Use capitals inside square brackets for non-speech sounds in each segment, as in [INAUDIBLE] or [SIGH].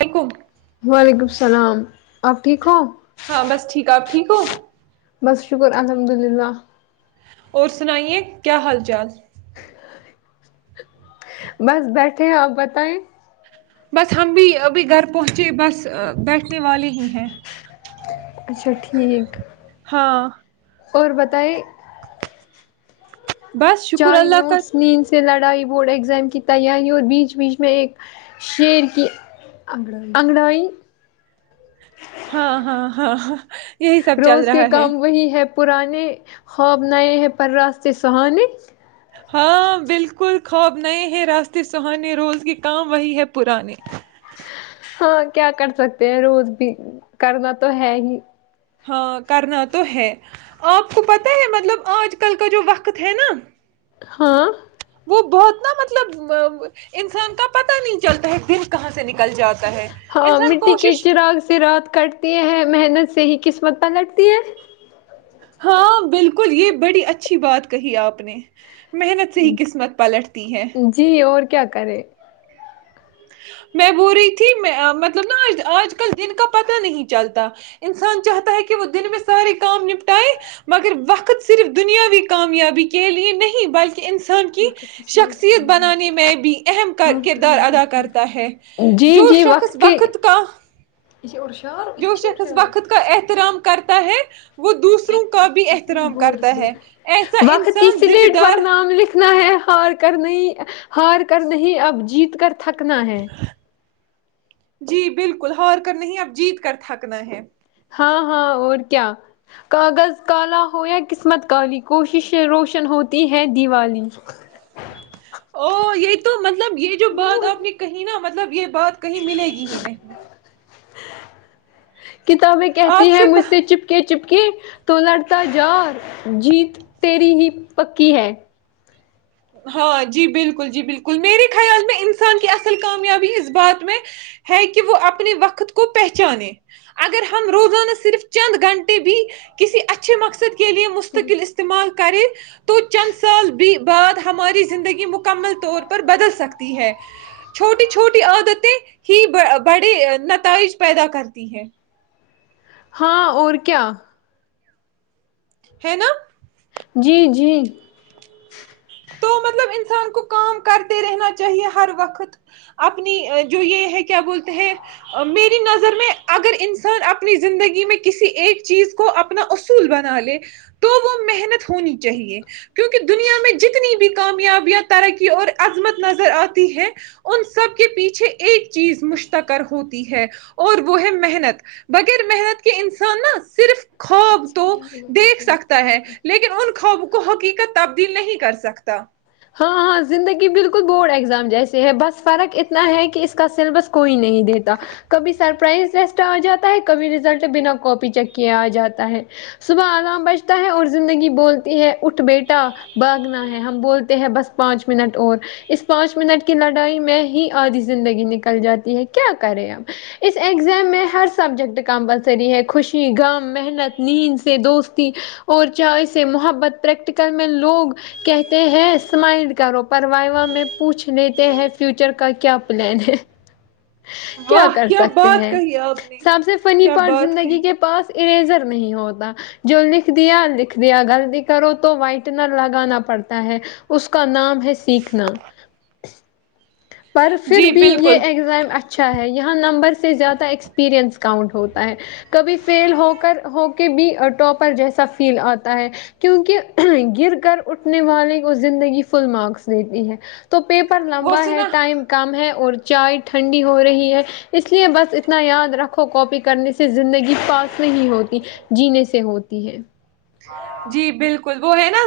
وعلیکم وعلیکم الل سلام آپ ٹھیک ہو ہاں بس ٹھیک آپ ٹھیک ہو بس شکر الحمد للہلہ اور سنائیے کیا حال چال بس بیٹھے ہیں آپ بتائیں بس ہم بھی ابھی گھر پہنچ ج بس بیٹھنے والی ہوں ہے اچھا ٹھیک ہاں اور بتائیں بس شکر چائے اللہ کا نوٹس نیند سے لڑائی بورڈ ایگزام کیتا عنی اور بیچ بیچ میں ایک شیر کی انگڑائی ہاں ہاں ہاں ہاں یہی سب چل روز کے رہا ہے کام وہی ہے پرانے خواب نئے ہیں پر راستتے سہانیے ہاں بالکل خواب نئے ہیں راستے سہانے روز کے کام وہی ہے پرانے ہاں کیا کر سکتے ہیں روز بھی کرنا تو ہے ہی ہاں کرنا تو ہے آپ کو پتا ہے مطلب آج کل کا جو وقت ہے نا ہاں وہ بہت نا مطلب انسان کا پتاہ نہیں چلتا ہے دل کہاں سے نکل جاتا ہے ہاں انسان مٹی کے کوشش چراغ سے رات کاٹتی ہیں محنت سے ہی کس پتہ لگتی ہے ہاں بالکل یہ بڑی اچھی بات کہی آپ نے محنت سے ہی قسمت پلٹتی ہے کیا کیا کرے میں بول رہی تھی میں مطلب ناج آج کل دن کا پتہ نہیں چلتا انسان چاہتا ہے کہ وہ دن میں سارے کام نپٹائے مگر وقت صرف دنیاوی کامیابی کے لیے نہیں بلکہ انسان کی شخصیت بنانے میں بھی اہم کردار ادا کر کرتا ہے جی جو جی شخص کی وقت کا جو شخص وقت کا احترام کرتا ہے وہ دوسروں کا بھی احترام کرتا ہے ایسا وقت کی انسان ذمہ سلیٹ پر دار نام لکھنا ہے ہار کر نہیں ہار کر نہیں اب جیت کر تھکنا ہے جی بالکل ہ کر نہیں اب جیت کر تھکنا ہے ہاں ہاں اور کیا کاغذ کالا ہو یا قسمت کالی کوشش روشن ہوتی ہے دیوالی او یہ تو م مطلب یہ جو بات آپ نے کہی نا مطلب یہ بات کہیں ملے گی ہی نہیں کتابیں کہتی ہیں مجھ سے چپکے چپکے تو لڑتا جار جیت تری ہی پکی ہے ہاں جی بالکل جی بالکل میرے خیال میں انسان کی اصل کامیابی اس بات میں ہے کہ وہ اپنے وقت کو پہچانے اگر ہم روزانہ صرف چند گھنٹے بھی کسی اچھے مقصد کے لیے مستقل استعمال کریں تو چند سال بعد ہماری زندگی مکمل طور پر بدل سکتی ہے چھوٹی چھوٹی عادتیں ہی بڑے نتائج پیدا کرتی ہیں ہاں اور کیا ہے نا جی جی تو مطلب انسان کو کام کرتے رہنا چاہیے ہر وقت اپنی جو یہ ہے کیا بولتے ہیں میری نظر میں اگر انسان اپنی زندگی میں کسی ایک چیز کو اپنا اصول بنا لے تو وہ محنت ہونی چاہیے کیونکہ دنیا میں جتنی بھی کامیابیاں ترقی اور عظمت نظر آتی ہے ان سب کے پیچھے ایک چیز مشتکر ہوتی ہے اور وہ ہے محنت بغیر محنت کے انسان نہا صرف خوب تو دیکھ سکتا ہے لیکن ان خواب کو حقیق تبدیل نہیں کر سکتا ہاں ہاں زندگی بالکل بورڈ ایگزام جیس ہے بس فرق اتنا ہے کہ اس کا سلیبس کوئی نہیں دیتا کبھی سرپرائز ریسٹ آ جاتا ہے کبھی رزلٹ بنا کاپی چیک کے آ جاتا ہے صبح آرام بجتا ہے اور زندگی بولتی ہے اٹھ بیٹا بھاگنا ہے ہم بولتے بس پانچ منٹ اور اس پانچ منٹ کی لڑائی میں ہی آدھی زندگی نکل جاتی ہے کیا کرے اب اس ایگزام میں ہر سبجیکٹ کمپلسری ہے خوشی غم محنت نیند سے دوستی اور چائے سے محبت پریکٹیکل میں لوگ کہتے ہیں اسمائل کرو پرووا میں پوچھ لیتے ہیں فیوچر کا کیا پلان ہے کیا واہ کر سکتے بات ہیں کہی آپ نے سب سے فنی کیا پارٹ بات کہی زندگی کے پاس اریزر نہیں ہوتا جو لکھ دیا لکھ دیا غلطی کرو تو وائٹنر لگانا پڑتا ہے اس کا نام ہے سیکھنا پر پھر جی بھی یہ بالکل ایگزام اچھا ہے یہاں نمبر سے زیادہ ایکسپریئنس کاؤنٹ ہوتا ہے کبھی فیل ہو کر ہو کے بھی ٹاپر جیسا فیل آتا ہے کیونکہ گر کر اٹھنے والے زندگی فل مارکس دیتی ہے تو تو پیپر وہ لمبا ہے سنا ٹائم کم ہے اور چائے ٹھنڈی ہو رہی ہے اس لیے بس اتنا یاد رکھو کاپی کرنے سے زندگی پاس نہیں ہوتی جینے سے ہوتی ہے جی بالکل وہ ہے نا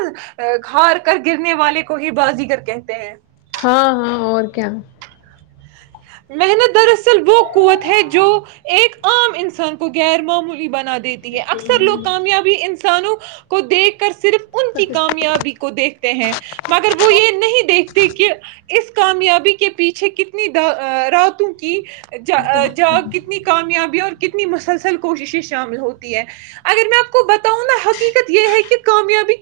ہار کر گرنے والے کو ہی بازی کر کہتے ہیں ہاں ہاں اور کیا محنت دراصل وہ قوت ہے جو ایک عام انسان کو غیر معمولی بنا د دیتی ہے اکثر لوگ کامیابی انسانوں کو کو دیکھ کر س صرف ان کی کامیابی کو دیکھتے ہیں مگر وہ یہ نہیں دیکھتے کہ اس کامیابی کے پیچھے کتنی راتوں کی ج جاگ کتنی کامیابی اور کتنی مسلسل کوششیں شامل ہوتی ہے اگر میں آپ کو بتاؤں نا حقیقت یہ ہے کہ کامیابی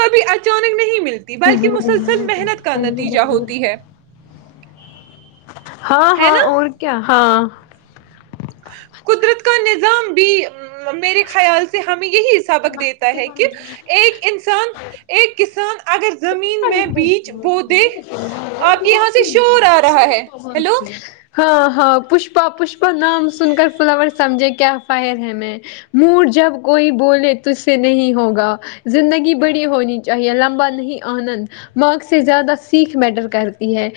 کبھی اچانک نہیں مل ت بلکہ مسلسل محنت کا نتیجہ ہوتی ہے ہاں ہے ہاں نا اور کیا ہاں قدرت کانیا ازام بھی میرے خیال سے ہمیں یہ ہی سبق دیتا ہے کہ ایک انسان ایک کسان [UNINTELLIGIBLE] میں بیج بو دے آپ کے یہاں سے شور آ رہا ہے ہیلو [UNINTELLIGIBLE] ہاں ہاں پشپا پشپا نام سن کر فلاور سمجھے کیا فائر ہے میں مور جب کوئی بولے تج سے نہیں ہوگا زندگی بڑی ہونی چاہیے لمبا نہیں آنند مارک سے زیادہ سیکھ میٹر کرتی ہے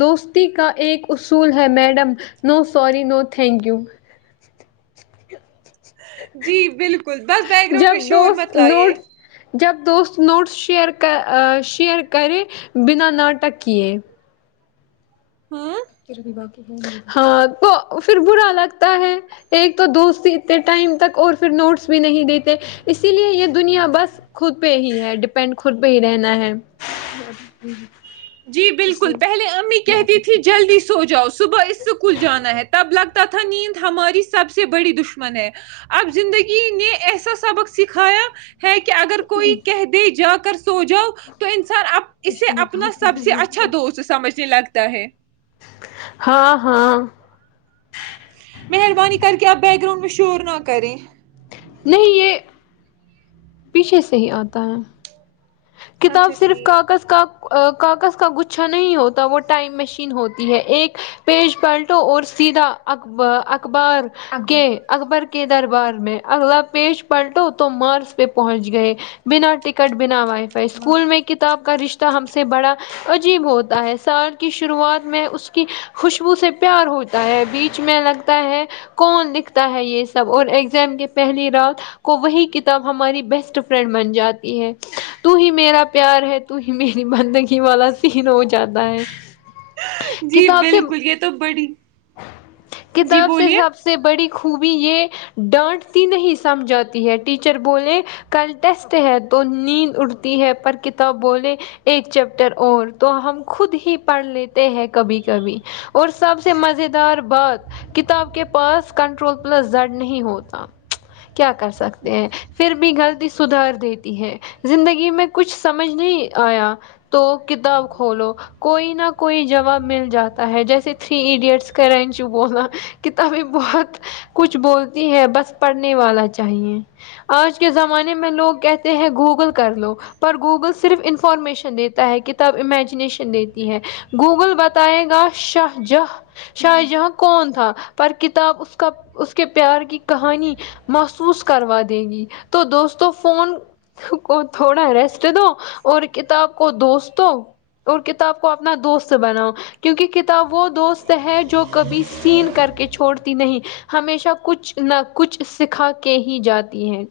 دوستی کا ایک اصول ہے madam no sorry no thank you جی بالکل بس بییک گراؤنڈ جب میں شور دوست مطلب یہ نوٹ جب دوست نوٹس شیئر شیئر کرے بنا ناٹکے [UNINTELLIGIBLE] ہاں تو پھر برا لگتا ہے ایک تو دوست سیتے ٹائم تک اور پھر نوٹس بھی نہیں دیتے اسی لیے یہ دنیا بس خود پہ ہی ہے ڈیپینڈ خود پہ ہی رہنا ہے جی بالکل پہلے امی کہتی تھی جلدی سے سو جاؤ صبح اسکول جانا ہے تب لگتا تھا نیند ہماری سب سے بڑی دشمن ہے اب زندگی نے ایسا سبق سکھایا ہے کہ اگر کوئی کہہ دے جا کر سو جاؤ تو انسان اسے اپنا سب سے اچھا دوست سمج [UNINTELLIGIBLE] [UNINTELLIGIBLE] مہربانی کر کے آپ بیک گراؤنڈ میں شور نہ کریں [UNINTELLIGIBLE] پیچھے سے ہی آتا ہے کتاب اچھا صرف ٹھیک کاغذ کا کاغذ کا گچھا نہیں ہوتا وہ ٹائم مشین ہوتی ہے ایک پیج پلٹو اور سیدھا ا اخبار کے اکبر کے دربار میں اگلا پیج پلٹو تو مارس پہ پہنچ گئے بنا ٹکٹ بنا وائے اسکول میں کتاب کا رشتہ ہم سے بڑا عجیب ہوتا ہے سال کی شروعات میں اس کی خوشبو سے پیار ہوتا ہے بیچ میں لگتا ہے کون لکھتا ہے یہ سب اور ایگزام کے پہلی رات کو وہی کتاب ہماری بیسٹ فرینڈ بن جاتی ہے تو ہی میرا پیار ہے تو ہی میری بندگی والا سین ہو جاتا ہے جی کتاب سے بالکل یہ تو بڑی جی کتاب سے بولیے سب سے بڑی خوبی یہ ڈانٹتی نہیں سمجھاتی ہے ٹیچر بولے کل ٹیسٹ ہے تو نیند اردو ہے پر کتاب بولے ایک چیپٹر اور تو ہم خود ہی پڑھ لیتے ہیں کبھی کبھی اور سب سے مز دار بات کتاب کے پاس کنٹرول پلس زڑ نہیں ہوتا کیا کر سکتے ہیں پھر بھی غلطی سدھار دیتی ہے زندگی میں کچھ سمجھ نہیں آیا تو کتاب کھولو کوئی نہ کوئی جواب مل جاتا ہے جیسے تھری ایڈیٹس کا رینچو بولا کتابیں بہت کچھ بولتی ہے بس پڑھنے والا چاہیے آج کے زمانے میں لوگ کہتے ہیں گوگل کر لو پر گوگل صرف انفارمیشن دیتا ہے کتاب امیجنییشن دیتی ہے گوگل بتائے گا شاہ جاں شاہ جہاں کون تھا پر کتاب اس کا اس کے پیار کی کہانی محسوس کروا دے گی تو دوستوں فون تھوڑا ریسٹ دو اور کتاب کو دوست دو اور کتاب کو اپنا دوست بناؤ کیونک کتاب وہ دوست ہے جو کبھی سین کر کے چھوڑتی نہیں ہمیشہ کچھ نہ کچھ سکھا کے ہی جاتی ہے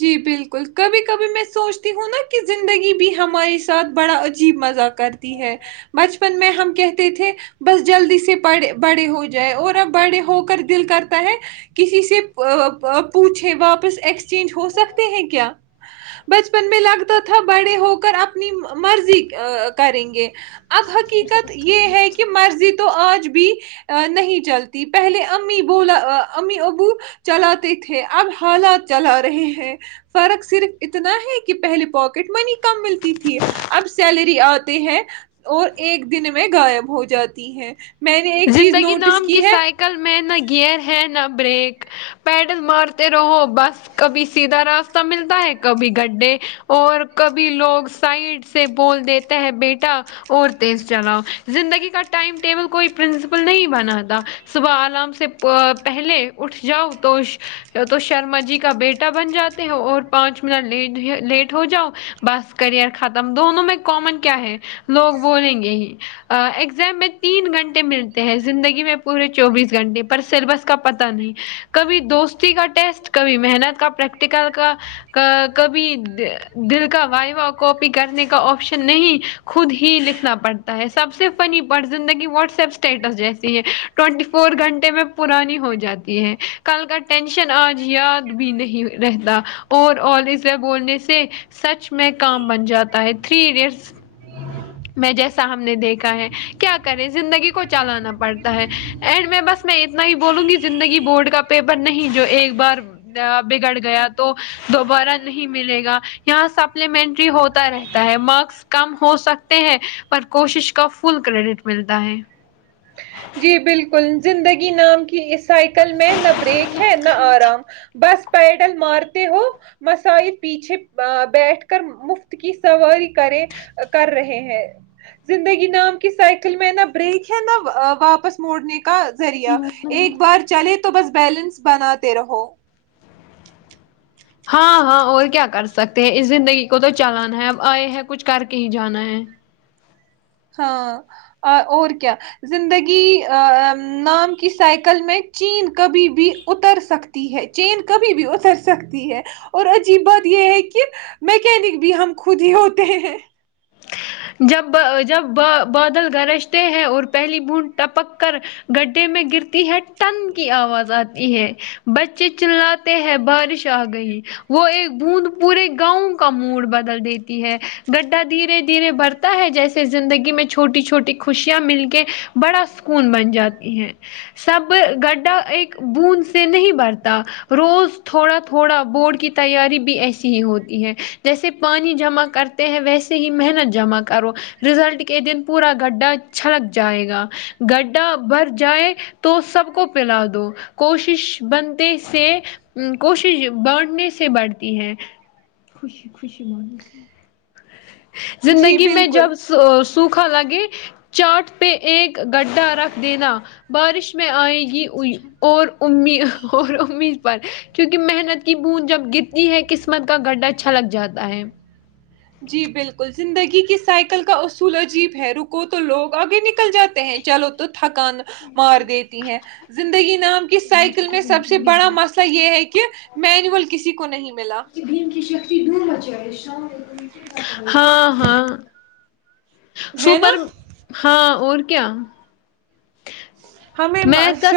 جی بالکل کبھی کبھی میں سوچتی ہوں نا کہ زندگی بھی ہمارے ساتھ بڑا عجیب مزاق کرتی ہے بچپن میں ہم کہتے تھے بس جلدی سےے بڑے ہو جائے اور اب بڑے ہو کر دل کرتا ہے کسی سے پوچھے واپس ایک چینج ہو سکتے ہیں کیا بچپن میں لگتا تھا بڑے ہو کر اپنی مرضی کریں گے اب حقیقت یہ ہے کہ مرضی تو آج بھی نہیں چلتی پہلے امی بولا امی ابو چلاتے تھے اب حالات چلا رہے ہیں فرق صرف اتنا ہے کہ پہلے پاکٹ منی کم ملتی تھی اب سیلری آتے ہیں اور ایک دن میں غائب ہو جاتی ہے میں نے ایک چیز زندگی نوٹس نام کی ہے سائیکل میں نہ گیئر ہے نہ بریک پیڈل مارتے رہو بس کبھی سیدھا راستہ ملتا ہے کبھی گڈھے اور کبھی لوگ سائڈ سے بول دیتے ہے بیٹا اور تیز چلاؤ زندگی کا ٹائم ٹیبل کوئی پرنسپل نہیں بنا تھا صبح آرام سے پہلے اٹھ جاؤ تو تو شرما جی کا بیٹا بن جاتے ہو اور پانچ منٹ لیٹ ہو جاؤ بس کرئر ختم دونوں میں کامن کیا ہے لوگ بولیں گے ہی ایگزام میں تین گھنٹے ملتے ہیں زندگی میں پورے چوبیس گھنٹے پر سلبس کا پت نہیں کبھی دوستی کا ٹیسٹ کبھی محنت کا پریکٹیکل کا کبھی دل کا وائوہ کاپی کرنے کا آپشن نہیں خود ہی لکھنا پڑتا ہے سب سے فنی پ زندگی و اسٹیٹس جی ہے ٹینٹی فور گھنٹے میں پرانی ہو جاتی ہے کل کا ٹینشن آج یاد بھی نہیں رہتا اوور آ اس بولنے سے سچ میں کام بن جاتا ہے تھری ایڈٹ میں جیسا ہم نے دیکھا ہے کیا کریں زندگی کو چلانا پڑتا ہے اینڈ میں بس میں اتنا ہی بولوں گی زندگی بورڈ کا پیپر نہیں جو ایک بار بگڑ گیا تو دوبارہ نہیں ملے گا یہاں سپلیمنٹری ہوتا رہتا ہے مارکس کم ہو سکتے ہیں پر کوشش کا فل کریڈٹ ملتا ہے جی بالکل زندگی نام کی اس سائیکل میں نہ بریک ہے نہ آرام بس پیڈل مارتے ہو مسائد پیچھے بیٹھ کر مفت کی سواری کرے کر رہے ہیں زندگی نام کی سائیکل میں نہ بریک ہے نہ واپس موڑنے کے کا ذریعہ ایک بار چلے تو تو بس بیلنس بناتے رہو ہاں ہاں اور کیا کر سکتے ہیں اس زندگی کو تو چلانا ہے اب آئے ہیں کچھ کر کے ہی جانا ہے ہاں اور کیا زندگی نام کی سائیکل میں چین کبھی بھی اتر سکتی ہے چین کبھی بھی اتر سکتی ہے اور عجیب بات یہ ہے کہ میکینک بھی ہم خود ہی ہوتے ہیں جب بادل گرجتے ہیں اور پہلی بوڈ ٹپک کر گڈھے میں گرتی ہے تن کی آواز آ ہے بچے چلاتے ہیں بارش آ گئی وہ ایک بوند پورے گاؤں کا موڈ بدل دیتی ہے گڈھا دھیرے برتا ہے جیسے زندگی میں چھوٹی چھوٹی خوشیاں مل کے بڑا سکون بن جاتی ہیں سب گڈھا ایک بوند سے نہیں برتا روز تھوڑا تھوڑا بورڈ کی تیاری بھی ایسی ہی ہوتی ہے جیسے پانی جمع کرتے ہیں ویسے ہی محنت جمع کرو رزلٹ کے دن پورا گڈھا چھلک جائے گا گڈھا بر جائے تو سب کو پلا دو کوشش بنتے سے کوشش بٹنے سے بڑھتی ہے خش خش ج جی زندگی میں بالکل جب سوکھا لگے چاٹ پہ ایک گڈھا رکھ دینا بارش میں آئے گی اور ا اور امید پر کیونکہ محنت کی بوند جب گتتی ہے قسمت کا گڈھا چھلک جاتا ہے جی بالکل زندگی کی سائیکل کا اصول عجیب ہے رکو تو لوگ آگے نکل جاتے ہیں چلو تو تھکان مار دیتی ہے زندگی نام کی سائیکل میں سب سے بڑا مسئلہ یہ ہے کہ مینول کسی کو نہیں ملا فر بج ہے شا ہاں ہاں ہے نا سوپر ہاں اور کیا ہمیں میتھ کا ش